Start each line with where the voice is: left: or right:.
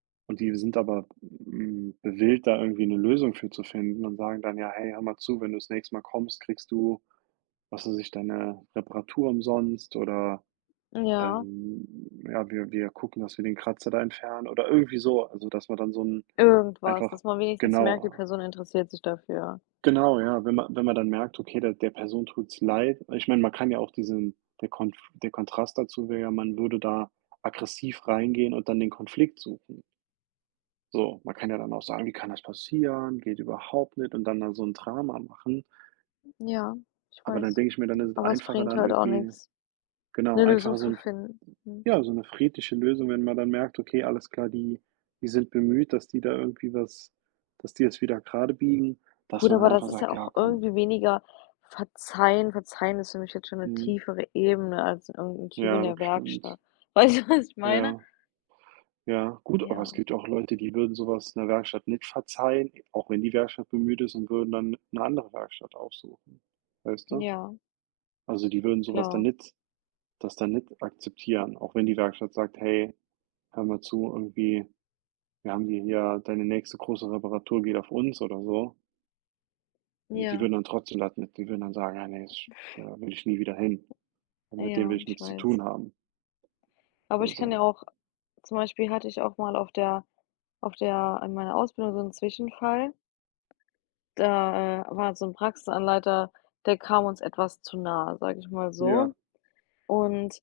right: Und die sind aber, hm, gewillt, da irgendwie 'ne Lösung für zu finden, und sagen dann: „Ja, hey, hör mal zu, wenn du das nächste Mal kommst, kriegst du”, was weiß ich, „deine Reparatur umsonst oder,
left: Ja.
right: ähm ja, wir wir gucken, dass wir den Kratzer da entfernen” oder irgendwie so, also dass man dann so 'n
left: Irgendwas,
right: einfach
left: dass man wenigstens merkt, die
right: genauer
left: Person interessiert sich dafür.
right: Genau, ja, wenn man wenn man dann merkt, okay, der der Person tut's leid ich meine, man kann ja auch diesen der Konf der Kontrast dazu wäre ja, man würde da aggressiv reingehen und dann den Konflikt suchen. So, man kann ja dann auch sagen: „Wie kann das passieren? Geht überhaupt nicht”, und dann dann so 'n Drama machen
left: Ja, ich
right: aber dann
left: weiß,
right: denke ich mir, dann ist es
left: aber es
right: einfacher,
left: bringt
right: dann
left: halt auch
right: irgendwie
left: nix
right: genau,
left: 'ne Lösung
right: einfach so
left: zu
right: 'n f
left: finden, mhm.
right: ja, so 'ne friedliche Lösung, wenn man dann merkt: „Okay, alles klar, die die sind bemüht, dass die da irgendwie was dass die es wieder gradebiegen“, dass
left: Gut,
right: man
left: aber
right: dann
left: das
right: einfach
left: ist ja
right: sagt:
left: auch
right: „Ja, komm.”
left: irgendwie weniger verzeihen. Verzeihen ist für mich jetzt schon 'ne
right: Mhm.
left: tiefere Ebene als irgend'n Typ in
right: Ja, das
left: der
right: stimmt.
left: Werkstatt. Weißt du, was ich meine?
right: Ja. Ja, gut, aber es
left: Ja.
right: gibt ja auch Leute, die würden so was 'ner Werkstatt nicht verzeihen, auch wenn die Werkstatt bemüht ist, und würden dann 'ne andere Werkstatt aufsuchen, weißt du?
left: Ja.
right: Also die würden so was dann
left: Klar.
right: nicht das dann nicht akzeptieren, auch wenn die Werkstatt sagt: „Hey, hör mal zu”, irgendwie, „wir haben hi hier deine nächste große Reparatur geht auf uns”, oder so. Und die
left: Ja.
right: würden dann trotzdem [unintelligible] die würden dann sagen: „Ja, ne, ich da will ich nie wieder hin und mit denen will
left: Ja,
right: ich
left: ich
right: nix zu
left: weiß.
right: tun haben”,
left: Aber
right: oder
left: ich kann ja
right: so.
left: auch zum Beispiel hatte ich auch mal auf der auf der an meiner Ausbildung so 'n Zwischenfall, da, äh, war so 'n Praxisanleiter, der kam uns etwas zu nah, sage ich mal
right: Ja.
left: so, und